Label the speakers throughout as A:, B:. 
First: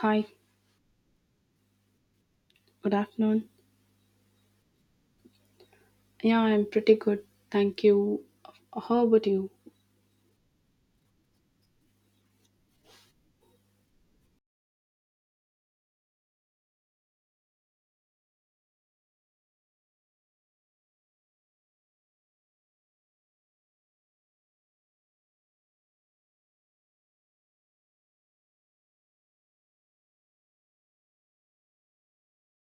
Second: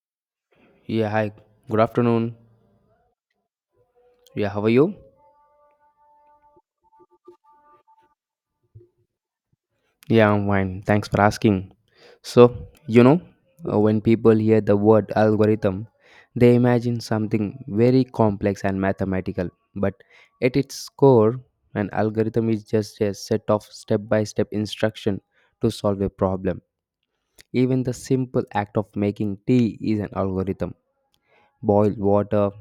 A: Hi,
B: Yeah, hi. Good afternoon.
A: good afternoon.
B: Yeah, how are you?
A: Yeah, I'm pretty good. Thank you. How about you?
B: Yeah, I'm fine. Thanks for asking. So, when people hear the word algorithm, they imagine something very complex and mathematical. But at its core, an algorithm is just a set of step by step instruction to solve a problem. Even the simple act of making tea is an algorithm. Boil water,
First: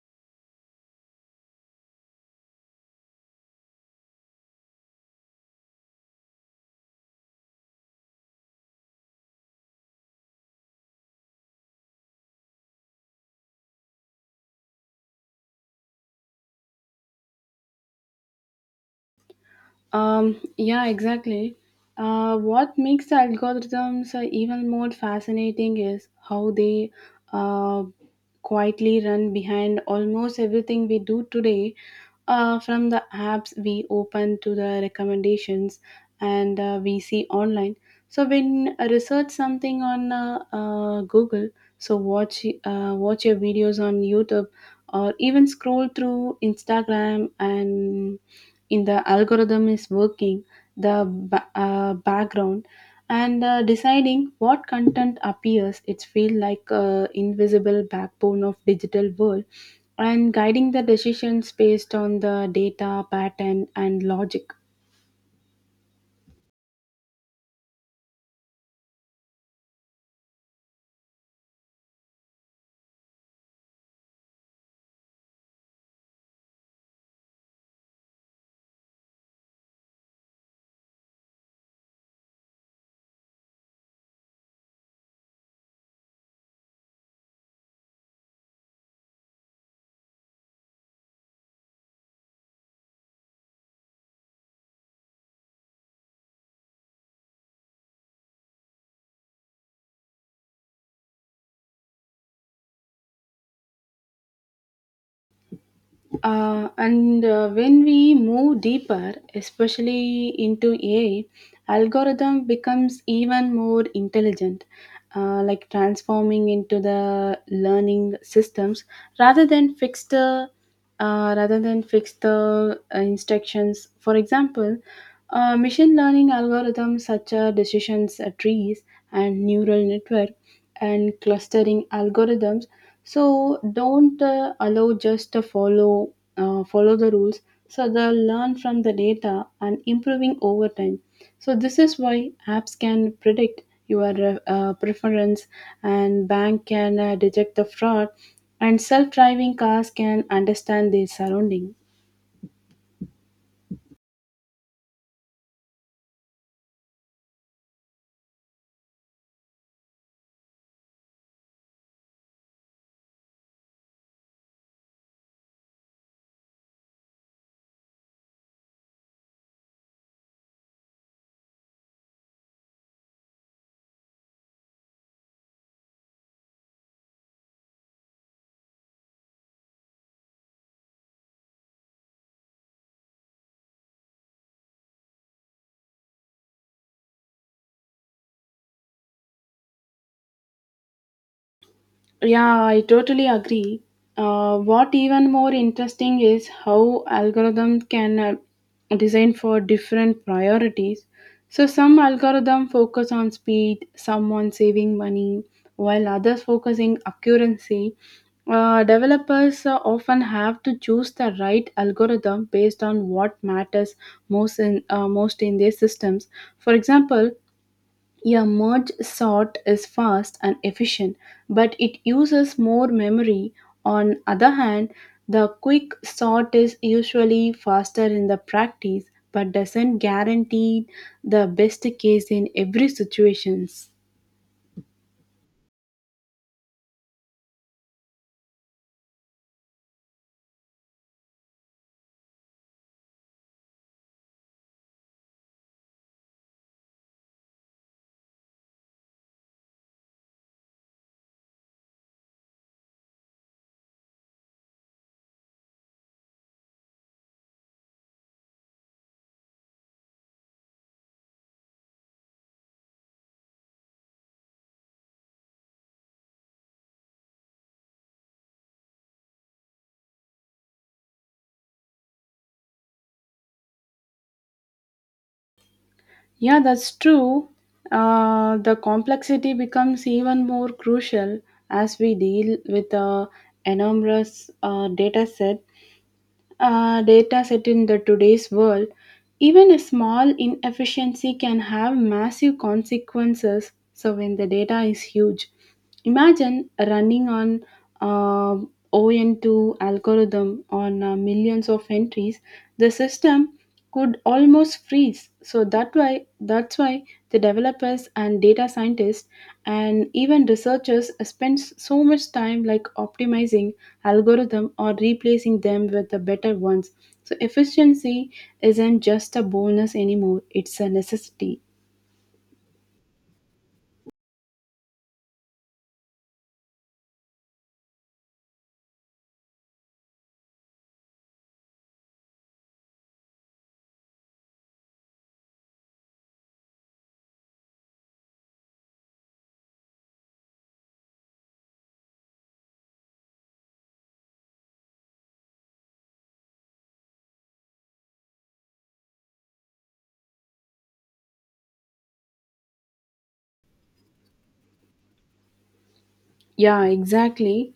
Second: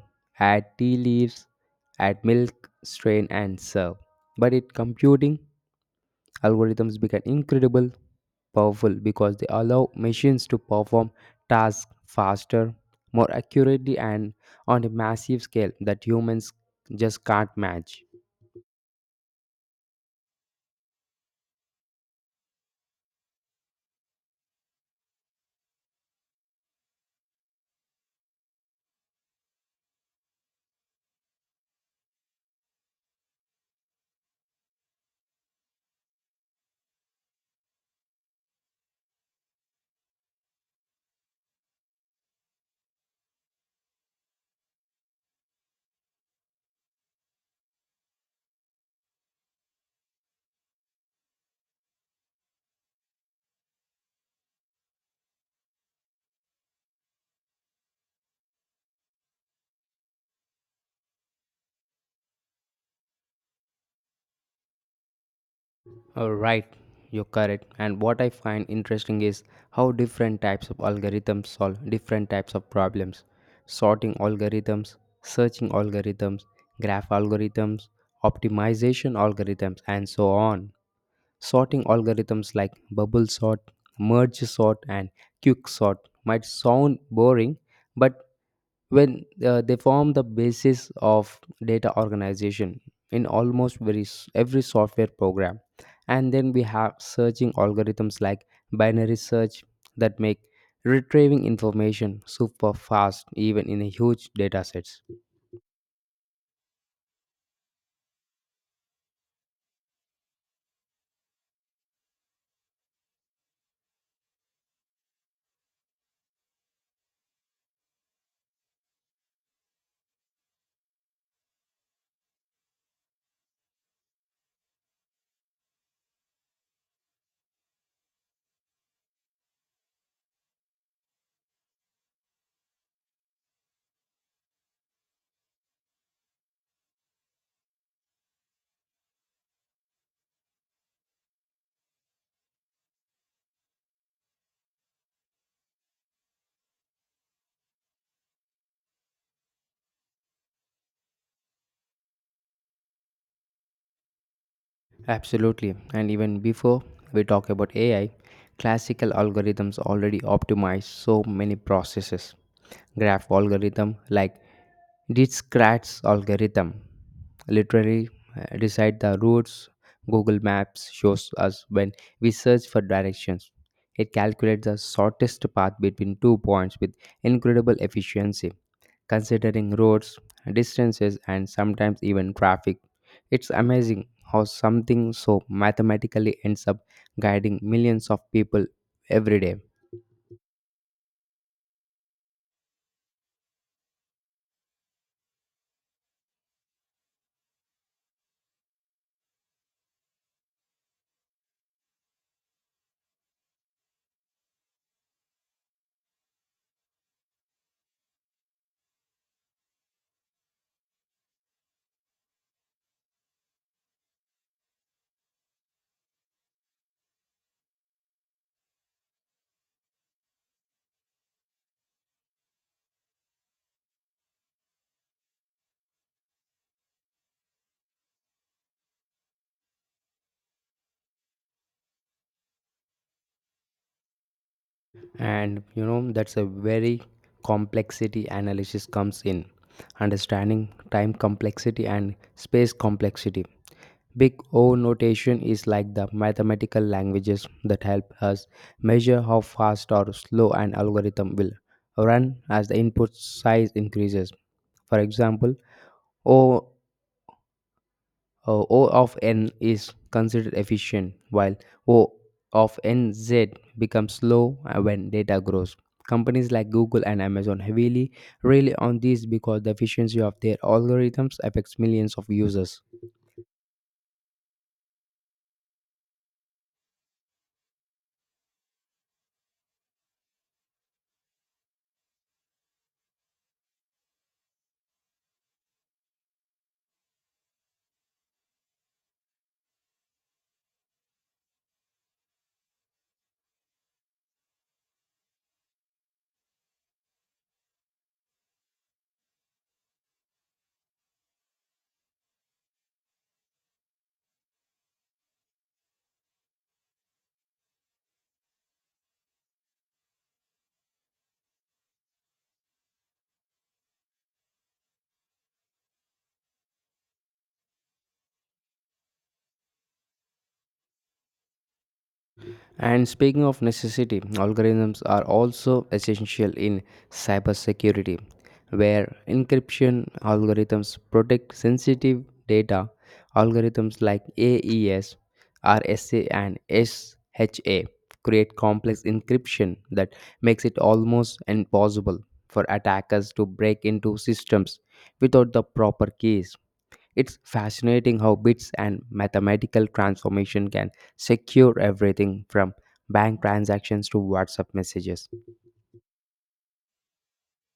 B: add tea leaves, add milk, strain, and serve. But in computing, algorithms become incredible powerful because they allow machines to perform tasks faster, more accurately, and on a massive scale that humans just can't match.
A: Yeah, exactly. What makes the algorithms even more fascinating is how they uh, quietly run behind almost everything we do today, from the apps we open to the recommendations and we see online. So when I research something on Google, so watch your videos on YouTube or even scroll through Instagram, and in the algorithm is working the background and deciding what content appears. It's feel like a invisible backbone of digital world, and guiding the decisions based on the data pattern and logic.
B: All right, you're correct. And what I find interesting is how different types of algorithms solve different types of problems: sorting algorithms, searching algorithms, graph algorithms, optimization algorithms, and so on. Sorting algorithms like bubble sort, merge sort, and quick sort might sound boring, but when they form the basis of data organization in almost every software program. And then we have searching algorithms like binary search that make retrieving information super fast even in a huge data sets.
A: And When we move deeper, especially into AI, algorithm becomes even more intelligent, like transforming into the learning systems rather than fixed uh, rather than fixed instructions. For example, machine learning algorithms such as decisions trees and neural network and clustering algorithms so don't allow just to follow the rules, so they learn from the data and improving over time. So this is why apps can predict your preference, and bank can detect the fraud, and self-driving cars can understand their surrounding.
B: Absolutely. And even before we talk about AI, classical algorithms already optimize so many processes. Graph algorithm like Dijkstra's algorithm literally decide the routes Google Maps shows us when we search for directions. It calculates the shortest path between two points with incredible efficiency, considering roads, distances, and sometimes even traffic. It's amazing how something so mathematically ends up guiding millions of people every day.
A: Yeah, I totally agree. What even more interesting is how algorithms can design for different priorities. So some algorithm focus on speed, some on saving money, while others focusing accuracy. Developers often have to choose the right algorithm based on what matters most in their systems. For example, a merge sort is fast and efficient, but it uses more memory. On other hand, the quick sort is usually faster in the practice, but doesn't guarantee the best case in every situations.
B: And that's a very complexity analysis comes in. Understanding time complexity and space complexity. Big O notation is like the mathematical languages that help us measure how fast or slow an algorithm will run as the input size increases. For example, O, o of n is considered efficient, while O of nz becomes slow when data grows. Companies like Google and Amazon heavily rely on this because the efficiency of their algorithms affects millions of users.
A: Yeah, that's true. The complexity becomes even more crucial as we deal with a enormous data set in the today's world. Even a small inefficiency can have massive consequences. So when the data is huge, imagine running on uh, ON2 algorithm on millions of entries. The system could almost freeze. So that's why the developers and data scientists and even researchers spend so much time like optimizing algorithm or replacing them with the better ones. So efficiency isn't just a bonus anymore, it's a necessity.
B: And speaking of necessity, algorithms are also essential in cybersecurity, where encryption algorithms protect sensitive data. Algorithms like AES, RSA, and SHA create complex encryption that makes it almost impossible for attackers to break into systems without the proper keys. It's fascinating how bits and mathematical transformation can secure everything from bank transactions to WhatsApp messages.
A: Yeah, exactly.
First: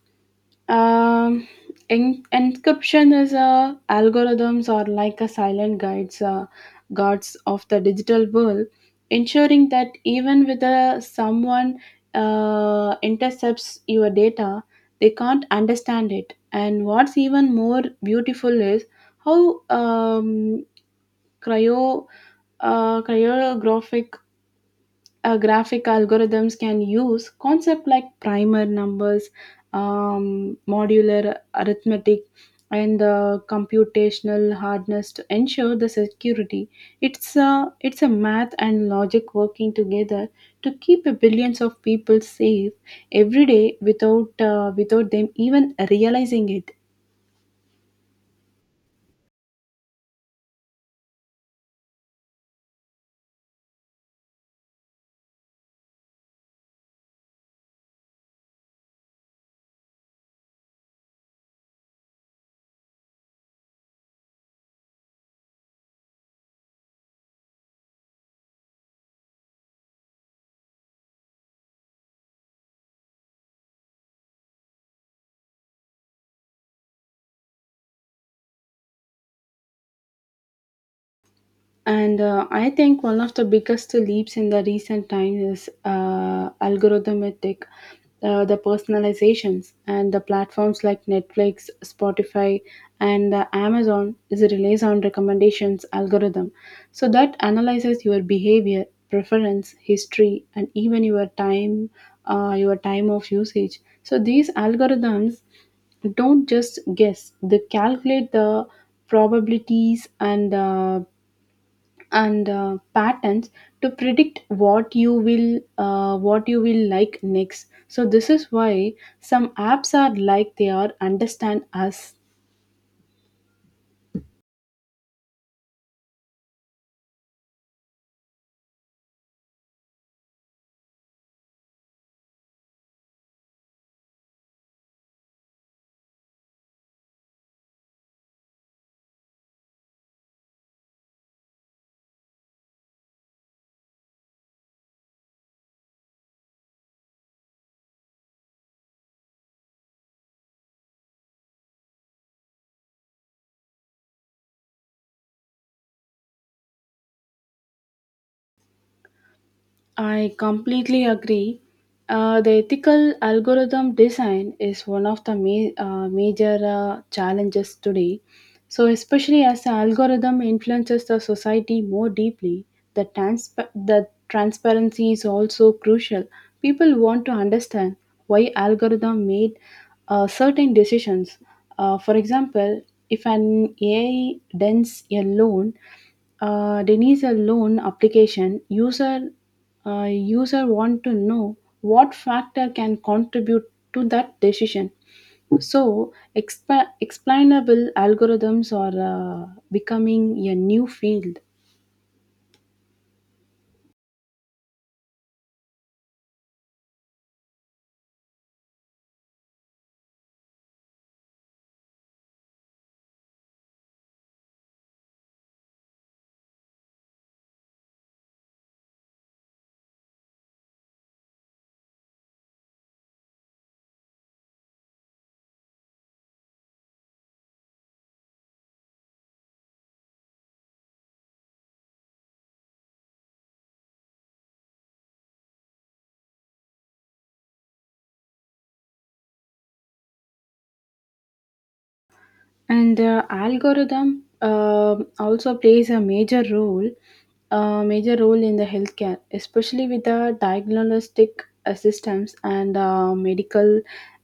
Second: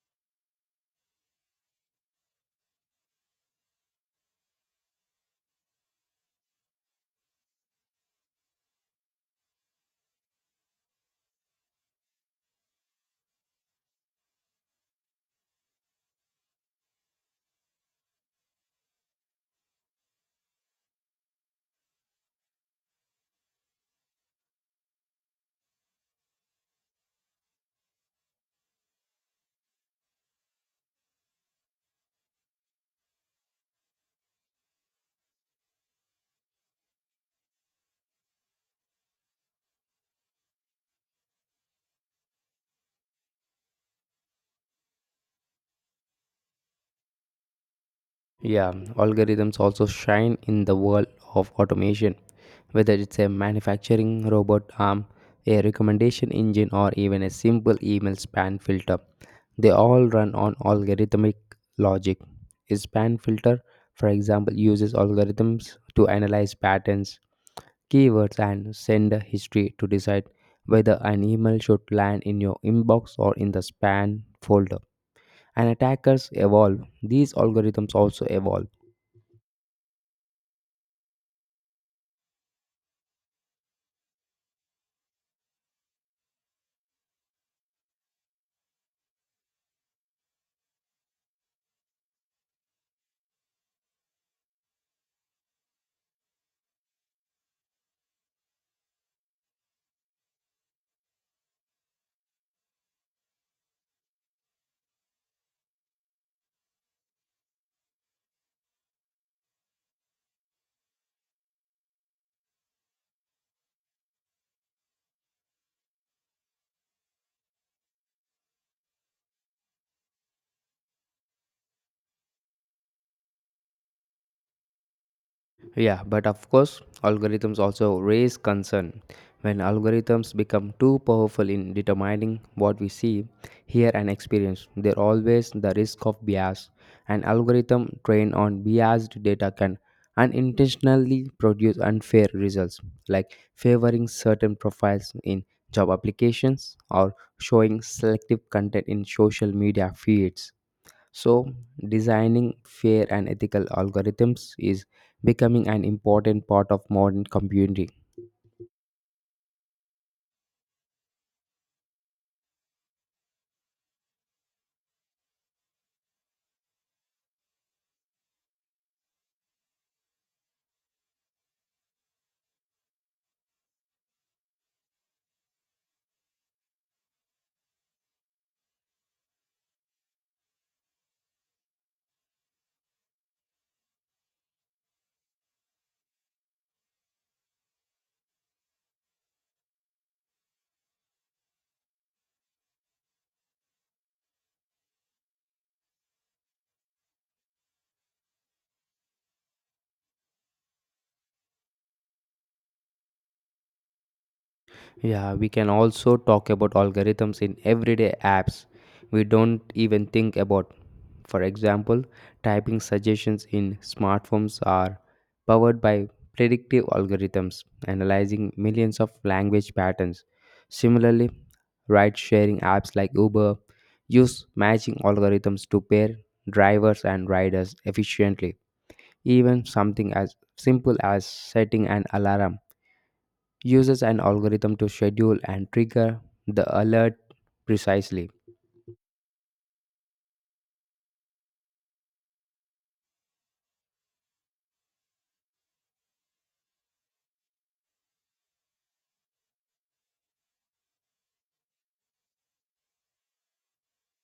A: Um, Encryption is a algorithms or like a guards of the digital world, ensuring that even with someone intercepts your data, they can't understand it. And what's even more beautiful is how cryo cryographic graphic algorithms can use concept like primer numbers, modular arithmetic, and the computational hardness to ensure the security. It's a math and logic working together to keep a billions of people safe every day without them even realizing it.
B: Yeah, algorithms also shine in the world of automation, whether it's a manufacturing robot arm, a recommendation engine, or even a simple email spam filter. They all run on algorithmic logic. A spam filter, for example, uses algorithms to analyze patterns, keywords, and sender history to decide whether an email should land in your inbox or in the spam folder. And attackers evolve, these algorithms also evolve.
A: And I think one of the biggest leaps in the recent time is the personalizations and the platforms like Netflix, Spotify, and Amazon is relies on recommendations algorithm. So that analyzes your behavior, preference, history, and even your time of usage. So these algorithms don't just guess; they calculate the probabilities and patterns to predict what you will like next. So this is why some apps are like they are understand us.
B: Yeah, but of course, algorithms also raise concern. When algorithms become too powerful in determining what we see, hear, and experience, there always the risk of bias. An algorithm trained on biased data can unintentionally produce unfair results, like favoring certain profiles in job applications or showing selective content in social media feeds. So, designing fair and ethical algorithms is becoming an important part of modern computing.
A: I completely agree. The ethical algorithm design is one of the major challenges today. So, especially as the algorithm influences the society more deeply, the transparency is also crucial. People want to understand why algorithm made certain decisions. For example, if an AI denies a loan application, user a user want to know what factor can contribute to that decision. So, explainable algorithms are becoming a new field.
B: Yeah, we can also talk about algorithms in everyday apps we don't even think about. For example, typing suggestions in smartphones are powered by predictive algorithms analyzing millions of language patterns. Similarly, ride sharing apps like Uber use matching algorithms to pair drivers and riders efficiently. Even something as simple as setting an alarm uses an algorithm to schedule and trigger the alert precisely.
A: And the algorithm also plays a major role in the healthcare, especially with the diagnostic systems and medical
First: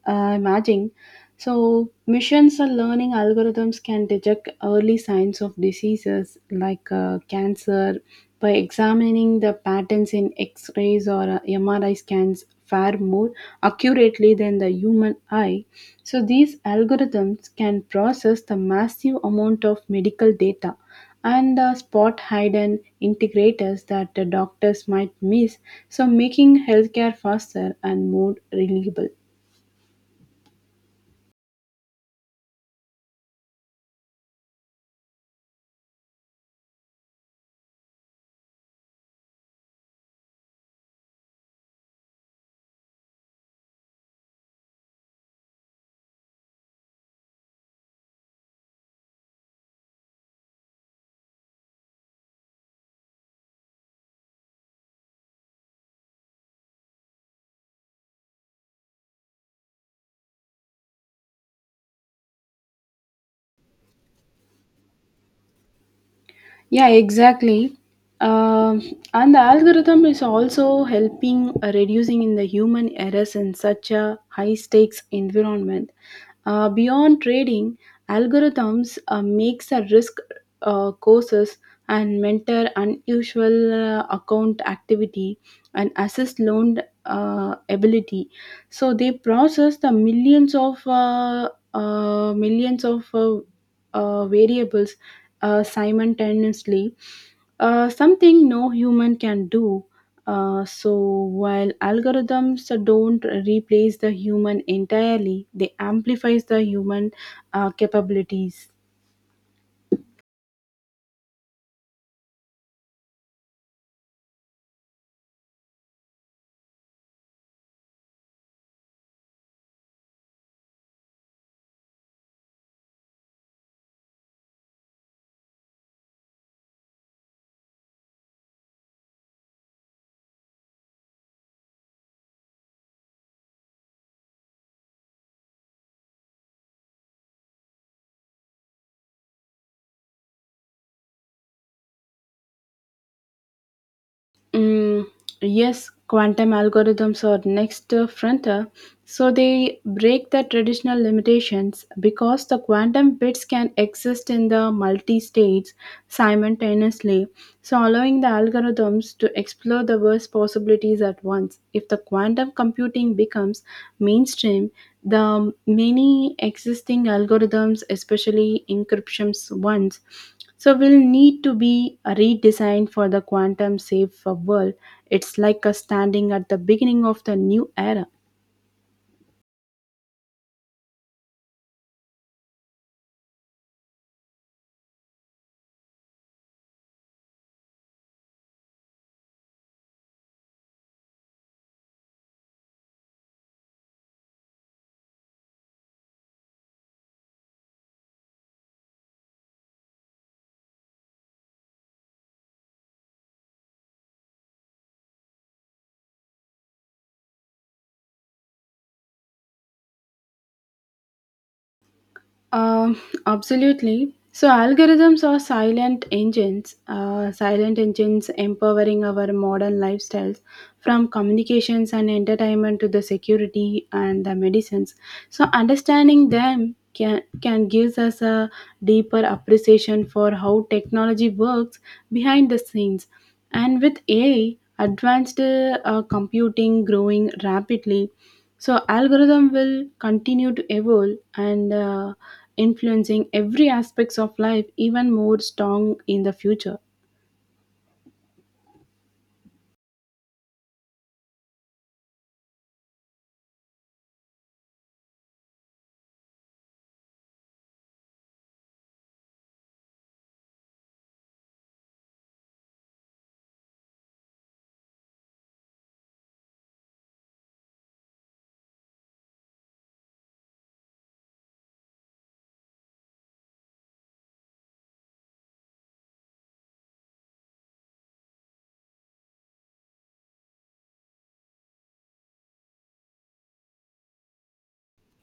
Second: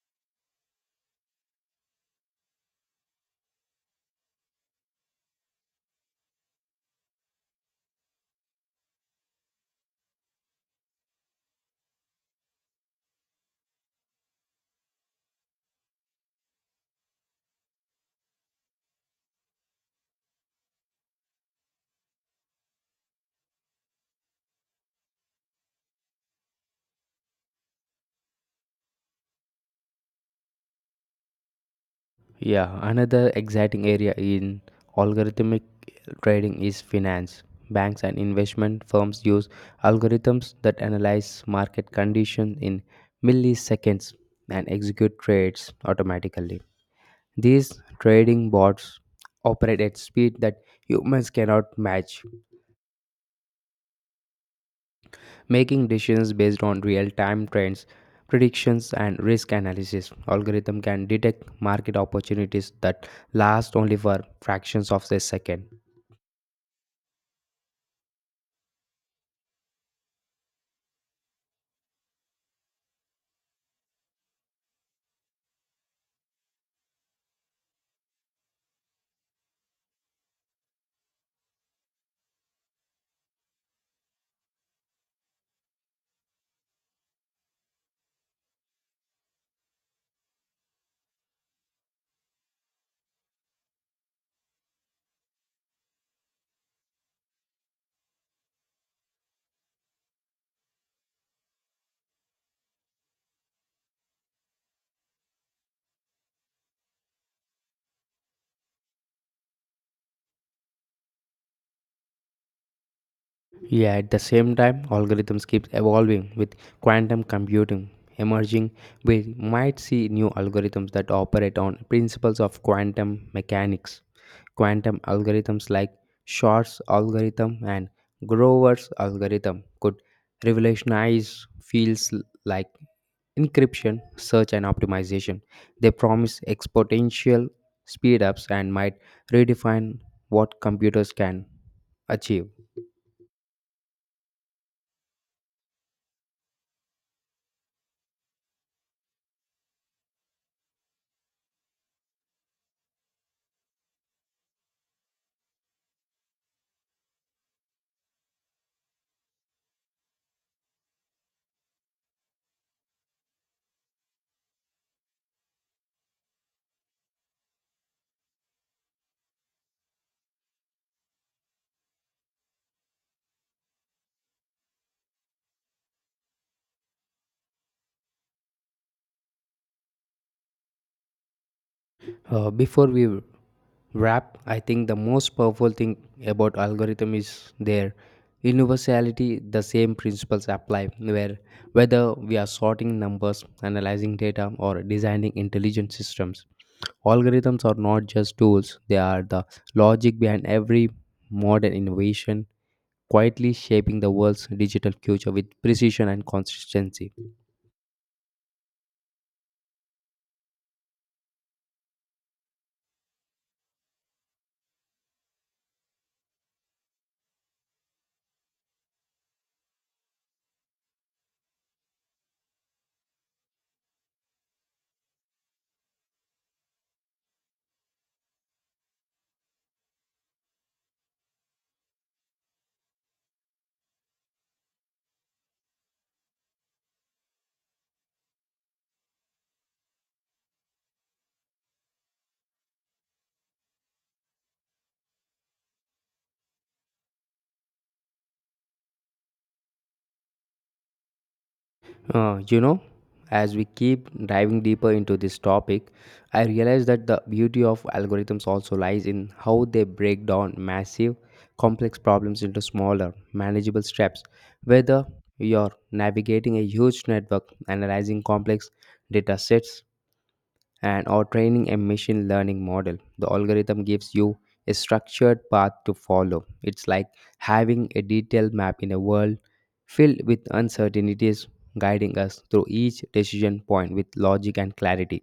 A: imaging. So, machines or learning algorithms can detect early signs of diseases like cancer by examining the patterns in X-rays or MRI scans far more accurately than the human eye. So, these algorithms can process the massive amount of medical data and spot hidden integrators that the doctors might miss, so making healthcare faster and more reliable.
B: Yeah, another exciting area in algorithmic trading is finance. Banks and investment firms use algorithms that analyze market conditions in milliseconds and execute trades automatically. These trading bots operate at speed that humans cannot match, making decisions based on real-time trends, predictions, and risk analysis. Algorithm can detect market opportunities that last only for fractions of a second.
A: Yeah, exactly. Um, and the algorithm is also helping reducing in the human errors in such a high stakes environment. Beyond trading, algorithms makes a risk courses and mentor unusual account activity and assess loan ability. So they process the millions of uh, millions of uh, variables simultaneously, something no human can do. So while algorithms don't replace the human entirely, they amplifies the human capabilities.
B: Yeah, at the same time, algorithms keep evolving with quantum computing emerging. We might see new algorithms that operate on principles of quantum mechanics. Quantum algorithms like Shor's algorithm and Grover's algorithm could revolutionize fields like encryption, search, and optimization. They promise exponential speedups and might redefine what computers can achieve.
A: Mm, yes, quantum algorithms are next frontier. So they break the traditional limitations because the quantum bits can exist in the multi-states simultaneously, so allowing the algorithms to explore the worst possibilities at once. If the quantum computing becomes mainstream, the many existing algorithms, especially encryptions ones, so will need to be redesigned for the quantum safe world. It's like a standing at the beginning of the new era.
B: Before we wrap, I think the most powerful thing about algorithm is their universality. The same principles apply, where whether we are sorting numbers, analyzing data, or designing intelligent systems. Algorithms are not just tools; they are the logic behind every modern innovation, quietly shaping the world's digital future with precision and consistency.
A: Um, Absolutely. So algorithms are silent engines empowering our modern lifestyles from communications and entertainment to the security and the medicines. So understanding them can gives us a deeper appreciation for how technology works behind the scenes. And with AI, advanced computing growing rapidly, so algorithm will continue to evolve and influencing every aspects of life even more strong in the future.
B: Uh, you know, as we keep diving deeper into this topic, I realize that the beauty of algorithms also lies in how they break down massive, complex problems into smaller, manageable steps. Whether you're navigating a huge network, analyzing complex data sets, and or training a machine learning model, the algorithm gives you a structured path to follow. It's like having a detailed map in a world filled with uncertainties, guiding us through each decision point with logic and clarity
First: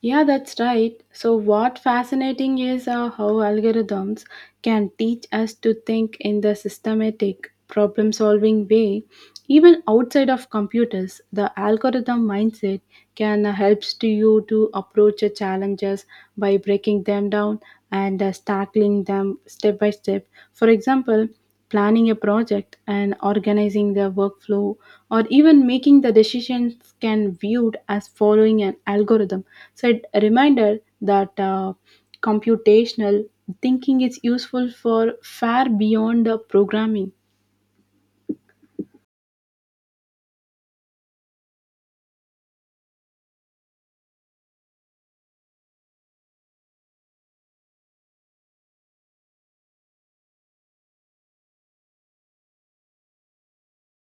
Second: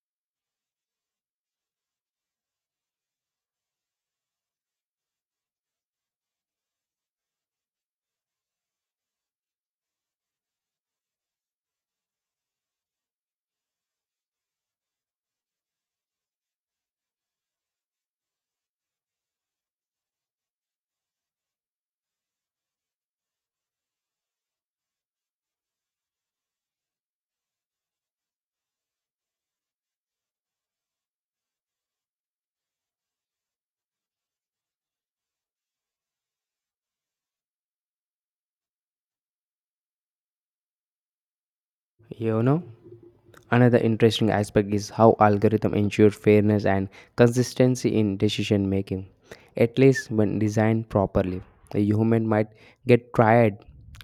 A: Yeah, that's right. So, what fascinating is how algorithms can teach us to think in the systematic, problem solving way. Even outside of computers, the algorithm mindset can helps to you to approach your challenges by breaking them down and tackling them step by step. For example, planning a project and organizing their workflow or even making the decisions can viewed as following an algorithm, so a reminder that computational thinking is useful for far beyond the programming.
B: you know Another interesting aspect is how algorithms ensure fairness and consistency in decision making. At least when designed properly, a human might get tired,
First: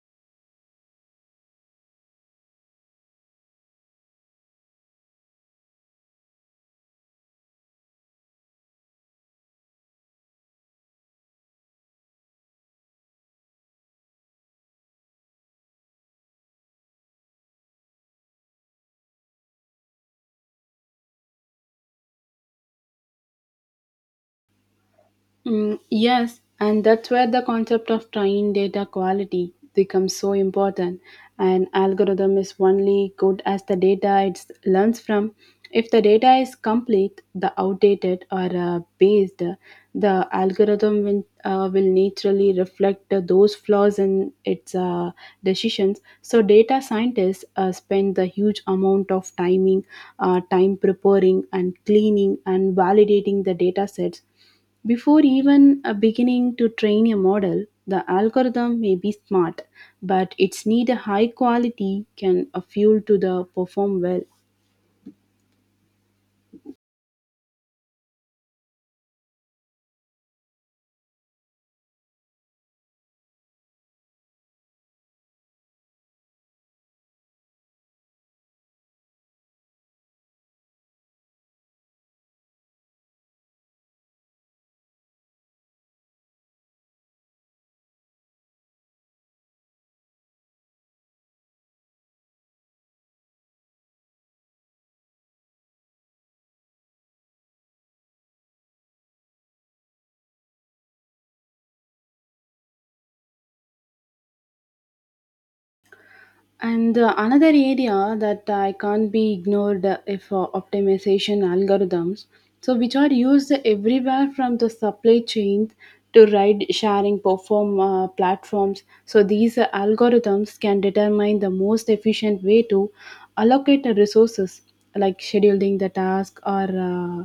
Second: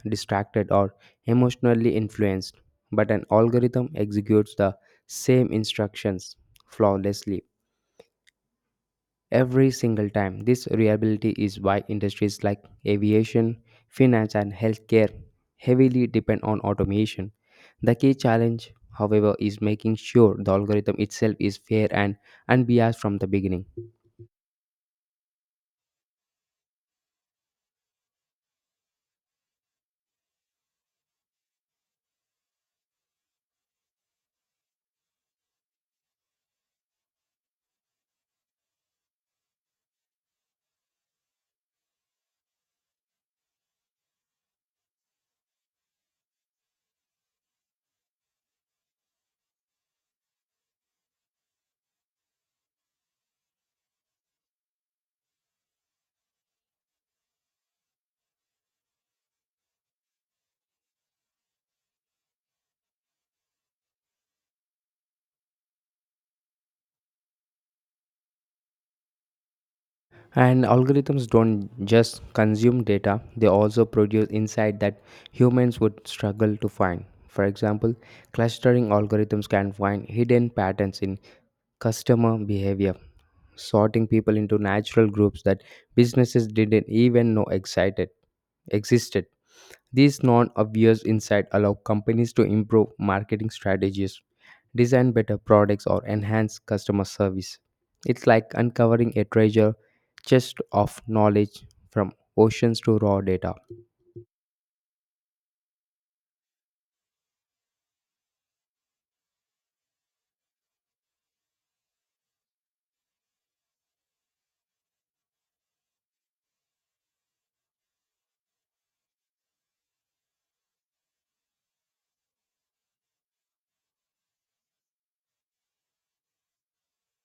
B: distracted, or emotionally influenced, but an algorithm executes the same instructions flawlessly every single time. This reliability is why industries like aviation, finance, and healthcare heavily depend on automation. The key challenge, however, is making sure the algorithm itself is fair and unbiased from the beginning.
A: Mm, yes, and that's where the concept of trained data quality becomes so important. An algorithm is only good as the data it learns from. If the data is complete, the outdated or based, the algorithm will naturally reflect those flaws in its decisions. So, data scientists spend the huge amount of time preparing and cleaning and validating the data sets before even beginning to train a model. The algorithm may be smart, but it's need a high quality can a fuel to the perform well.
B: And algorithms don't just consume data, they also produce insight that humans would struggle to find. For example, clustering algorithms can find hidden patterns in customer behavior, sorting people into natural groups that businesses didn't even know existed. These non obvious insights allow companies to improve marketing strategies, design better products, or enhance customer service. It's like uncovering a treasure chest of knowledge from oceans to raw data.
A: And Another area that I can't be ignored if optimization algorithms, so which are used everywhere from the supply chain to ride sharing perform platforms. So these algorithms can determine the most efficient way to allocate the resources, like scheduling the task or uh,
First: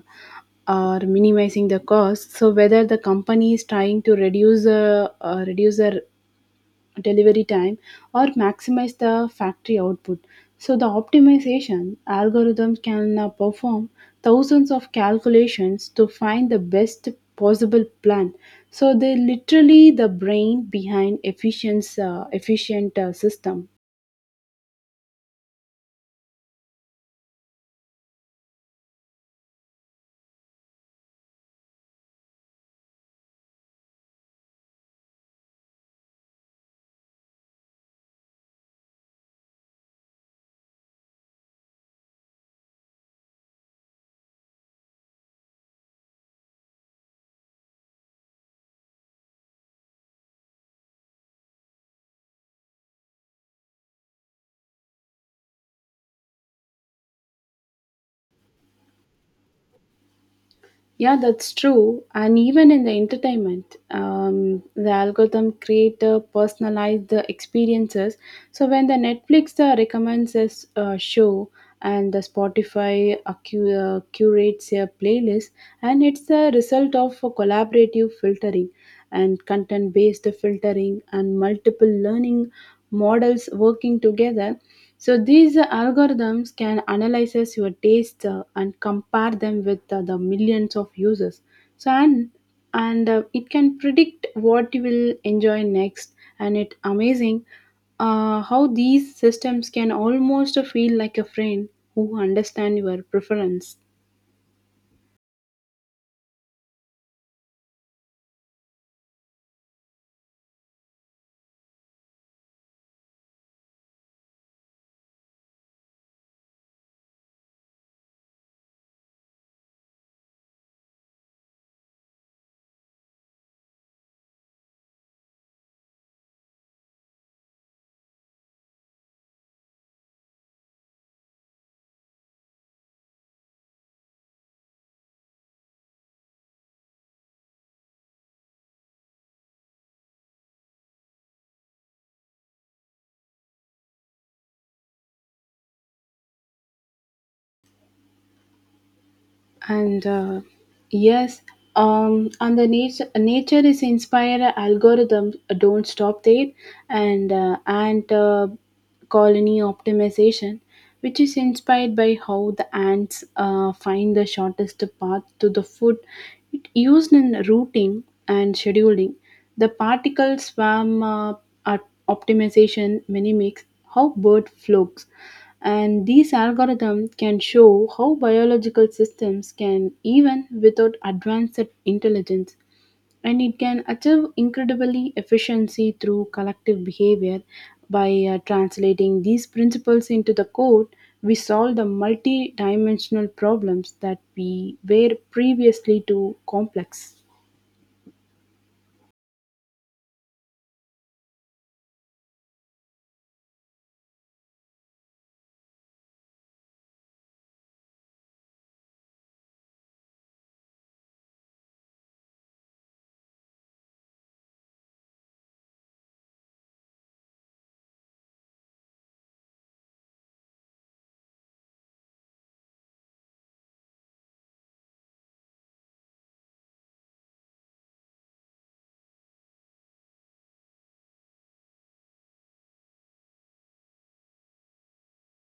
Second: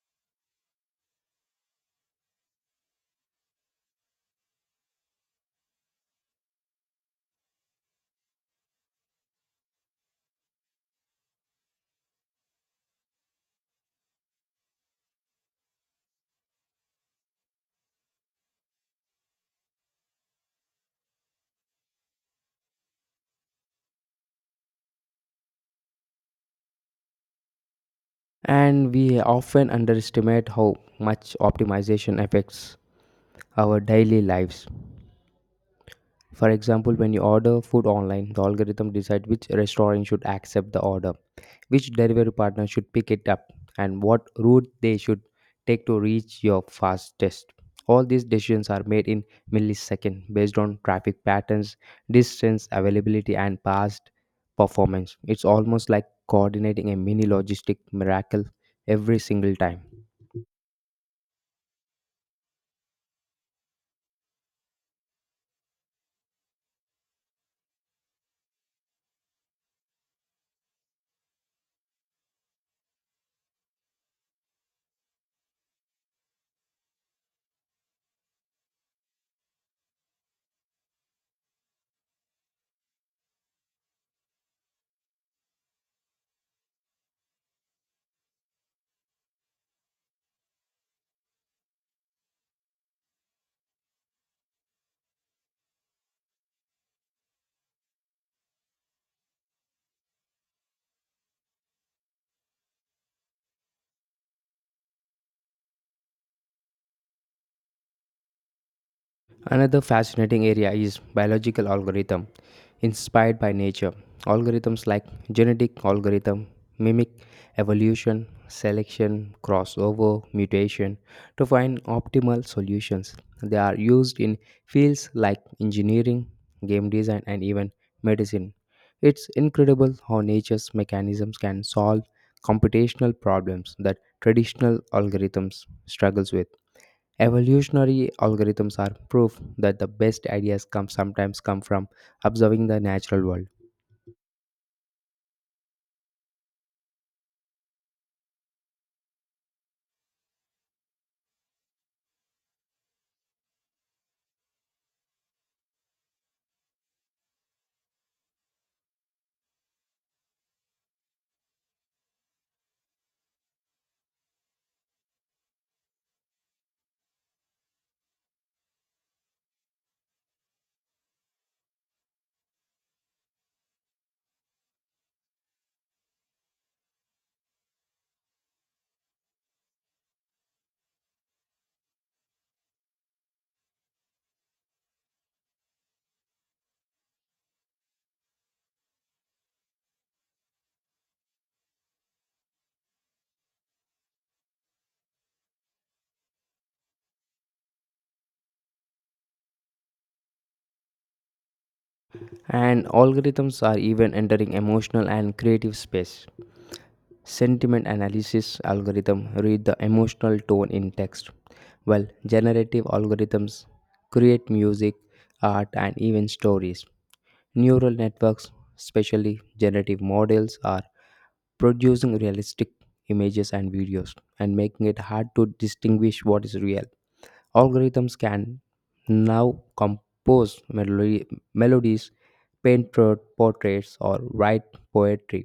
A: or minimizing the cost. So whether the company is trying to reduce the delivery time or maximize the factory output. So the optimization algorithm can perform thousands of calculations to find the best possible plan. So they literally the brain behind efficient system.
B: And we often underestimate how much optimization affects our daily lives. For example, when you order food online, the algorithm decides which restaurant should accept the order, which delivery partner should pick it up, and what route they should take to reach your fastest. All these decisions are made in milliseconds based on traffic patterns, distance, availability, and past performance. It's almost like coordinating a mini logistic miracle every single time.
A: Yeah, that's true. And even in the entertainment, the algorithm creator personalize the experiences. So when the Netflix recommends a show, and the Spotify curates a playlist, and it's the result of a collaborative filtering and content-based filtering and multiple learning models working together. So these algorithms can analyze your taste and compare them with the millions of users. So and it can predict what you will enjoy next. And it's amazing how these systems can almost feel like a friend who understand your preference.
B: Another fascinating area is biological algorithm inspired by nature. Algorithms like genetic algorithm mimic evolution, selection, crossover, mutation to find optimal solutions. They are used in fields like engineering, game design, and even medicine. It's incredible how nature's mechanisms can solve computational problems that traditional algorithms struggles with. Evolutionary algorithms are proof that the best ideas come sometimes come from observing the natural world.
A: And Yes, and the nature is inspired algorithm don't stop there. And ant colony optimization, which is inspired by how the ants find the shortest path to the food, it used in routing and scheduling. The particle swarm op- optimization, minimix, how bird flocks. And these algorithms can show how biological systems can, even without advanced intelligence, and it can achieve incredibly efficiency through collective behavior by translating these principles into the code. We solve the multi-dimensional problems that we were previously too complex.
B: And algorithms are even entering emotional and creative space. Sentiment analysis algorithm read the emotional tone in text, while generative algorithms create music, art, and even stories. Neural networks, especially generative models, are producing realistic images and videos, and making it hard to distinguish what is real. Algorithms can now compose melodies, paint portraits, or write poetry,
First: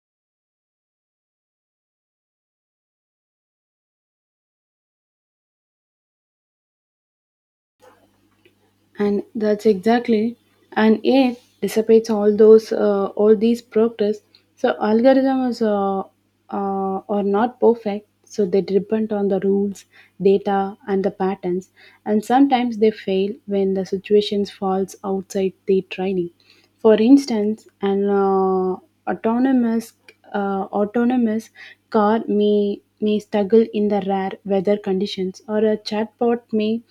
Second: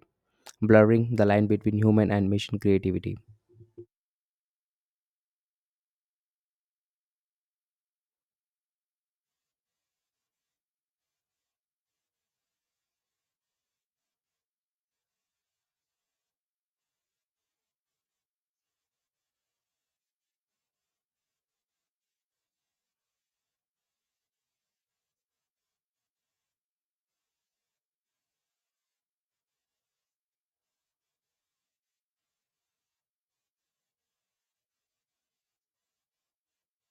B: blurring the line between human and machine creativity.
A: And that's exactly, and it dissipates all these progress. So algorithms are not perfect, so they depend on the rules, data and the patterns, and sometimes they fail when the situations falls outside their training. For instance, an autonomous autonomous car may struggle in the rare weather conditions, or a chatbot may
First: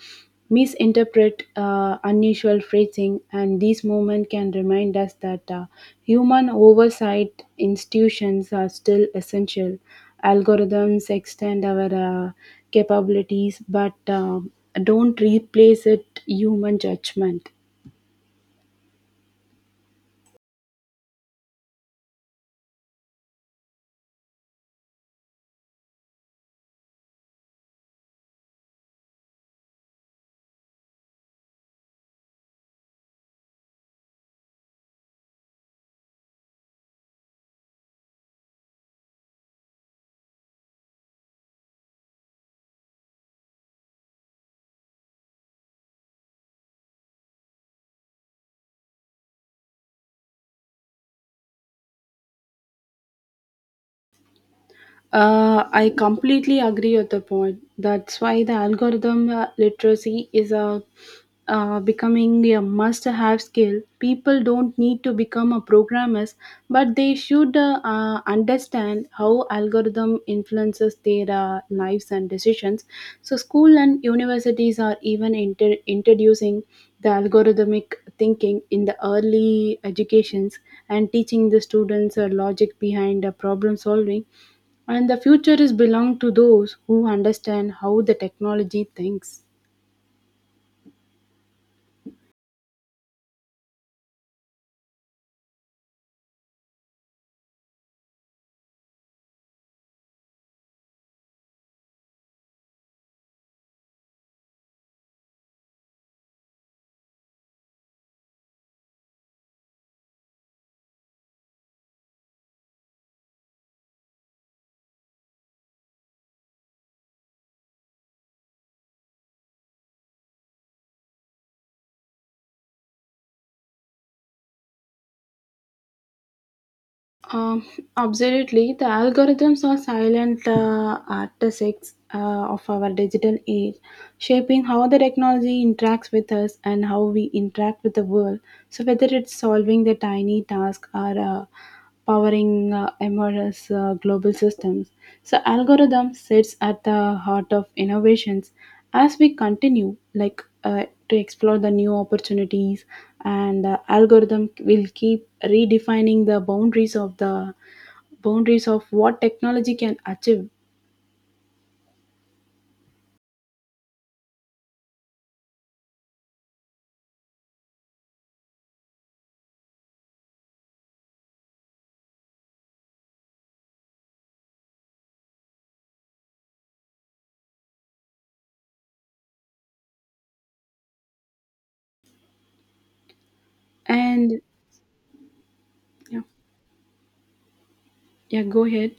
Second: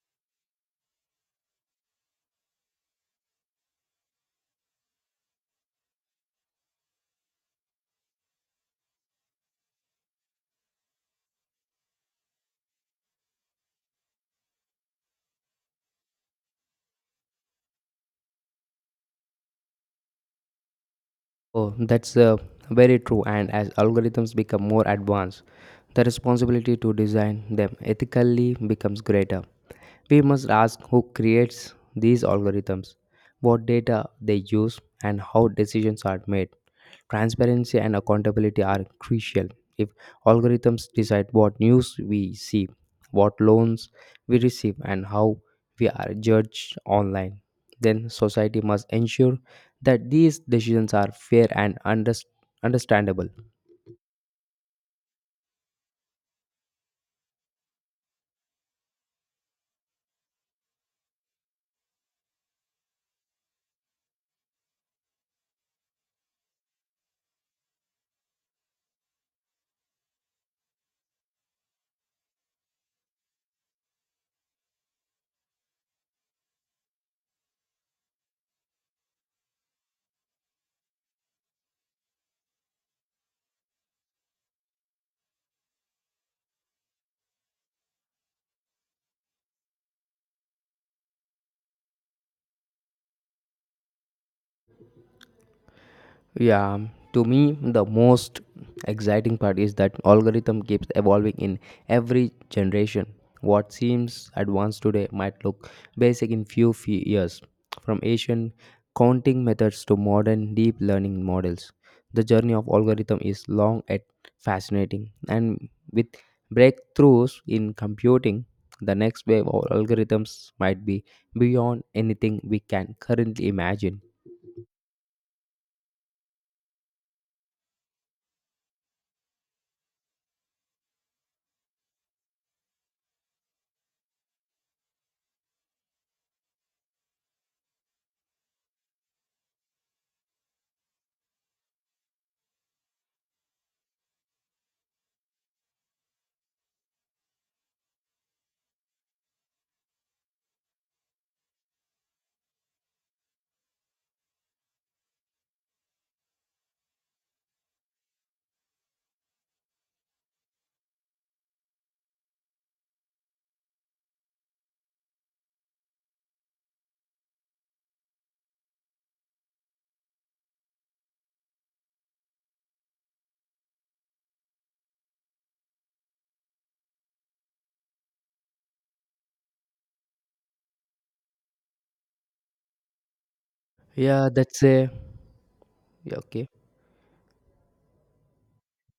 A: misinterpret unusual phrasing, and these moments can remind us that human oversight institutions are still essential. Algorithms extend our capabilities, but don't replace it human judgment.
B: Oh, that's very true. And as algorithms become more advanced, the responsibility to design them ethically becomes greater. We must ask who creates these algorithms, what data they use, and how decisions are made. Transparency and accountability are crucial. If algorithms decide what news we see, what loans we receive, and how we are judged online, then society must ensure that these decisions are fair and understandable.
A: I completely agree with the point. That's why the algorithm literacy is a becoming a must-have skill. People don't need to become a programmers, but they should understand how algorithm influences their lives and decisions. So, school and universities are even introducing the algorithmic thinking in the early educations and teaching the students logic behind problem solving, and the future is belong to those who understand how the technology thinks.
B: Yeah, to me, the most exciting part is that algorithm keeps evolving in every generation. What seems advanced today might look basic in few years. From ancient counting methods to modern deep learning models, the journey of algorithm is long and fascinating. And with breakthroughs in computing, the next wave of algorithms might be beyond anything we can currently imagine.
A: Um, Absolutely. The algorithms are silent artisans of our digital age, shaping how the technology interacts with us and how we interact with the world. So, whether it's solving the tiny task or powering MRS global systems, so algorithm sits at the heart of innovations. As we continue, to explore the new opportunities, and algorithm will keep redefining the boundaries of what technology can achieve
B: Yeah,
A: and
B: that's a yeah,
A: yeah,
B: okay.
A: yeah, go ahead.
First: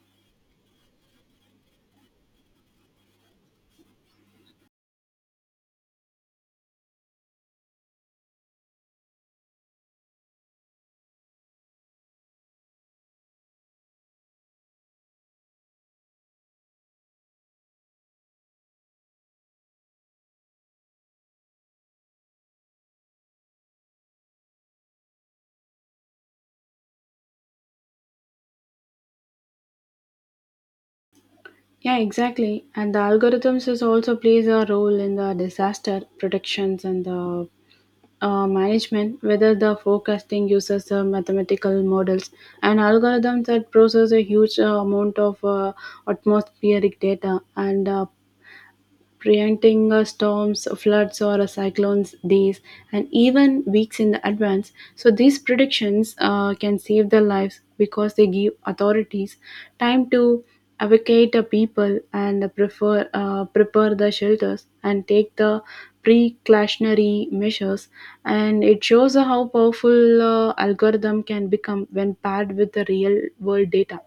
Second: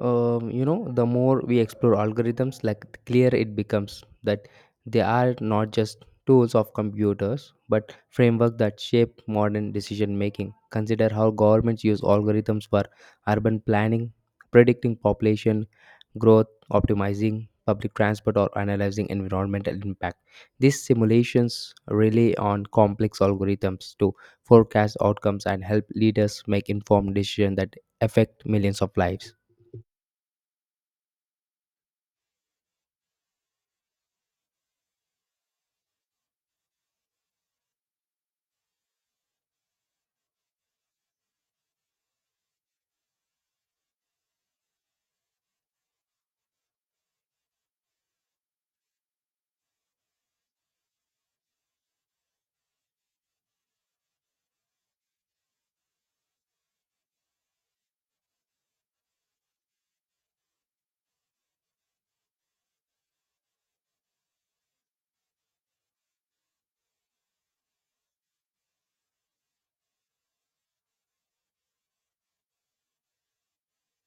B: The more we explore algorithms, like the clear it becomes that they are not just tools of computers but framework that shape modern decision making. Consider how governments use algorithms for urban planning, predicting population growth, optimizing public transport, or analyzing environmental impact. These simulations rely on complex algorithms to forecast outcomes and help leaders make informed decisions that affect millions of lives.
A: Yeah, exactly. And the algorithms is also plays a role in the disaster protections and the management. Whether the forecasting uses the mathematical models and algorithms that process a huge amount of atmospheric data and preventing storms, floods, or cyclones days and even weeks in advance. So these predictions can save their lives because they give authorities time to evacuate the people and prepare the shelters and take the precautionary measures. And it shows how powerful algorithm can become when paired with the real world data.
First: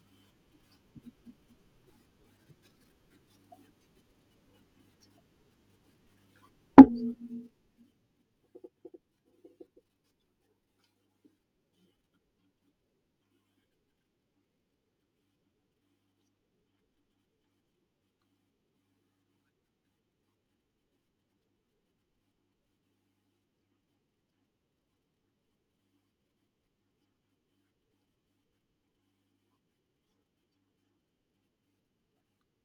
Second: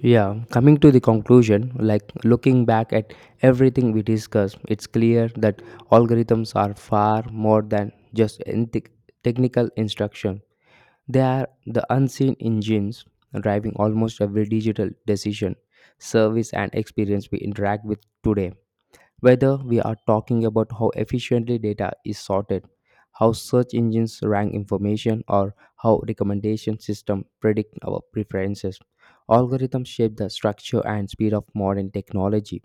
B: Yeah, coming to the conclusion, like looking back at everything we discussed, it's clear that algorithms are far more than just technical instruction. They are the unseen engines driving almost every digital decision, service, and experience we interact with today. Whether we are talking about how efficiently data is sorted, how search engines rank information, or how recommendation systems predict our preferences, algorithms shape the structure and speed of modern technology.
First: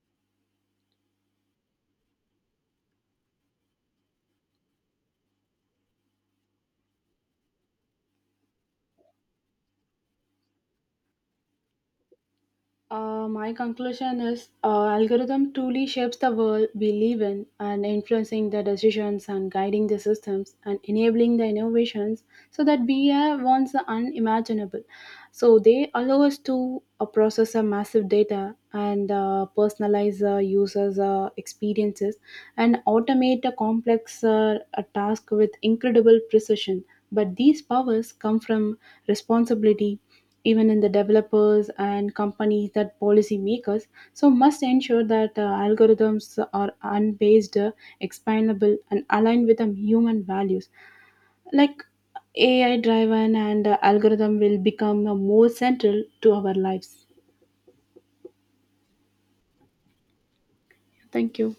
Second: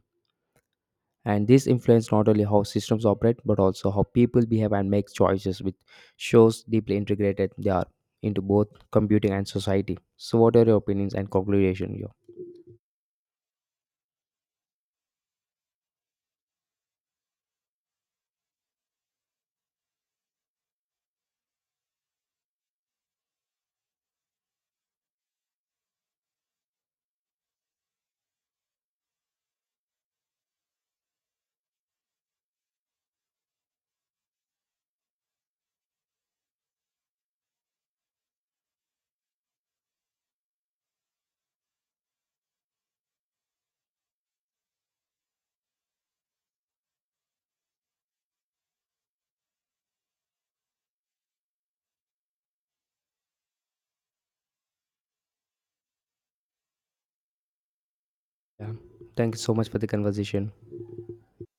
B: And this influence not only how systems operate but also how people behave and make choices, which shows deeply integrated they are into both computing and society. So, what are your opinions and conclusion here?
A: My conclusion is algorithm truly shapes the world we live in and influencing the decisions and guiding the systems and enabling the innovations so that we once the unimaginable. So they allow us to process a massive data and personalize users' experiences and automate a task with incredible precision. But these powers come from responsibility, even in the developers and companies that policy makers so must ensure that algorithms are unbased, explainable and aligned with human values like ai driven and algorithm will become more central to our lives.
B: Yeah. Thank you so much for the conversation.
A: Thank you.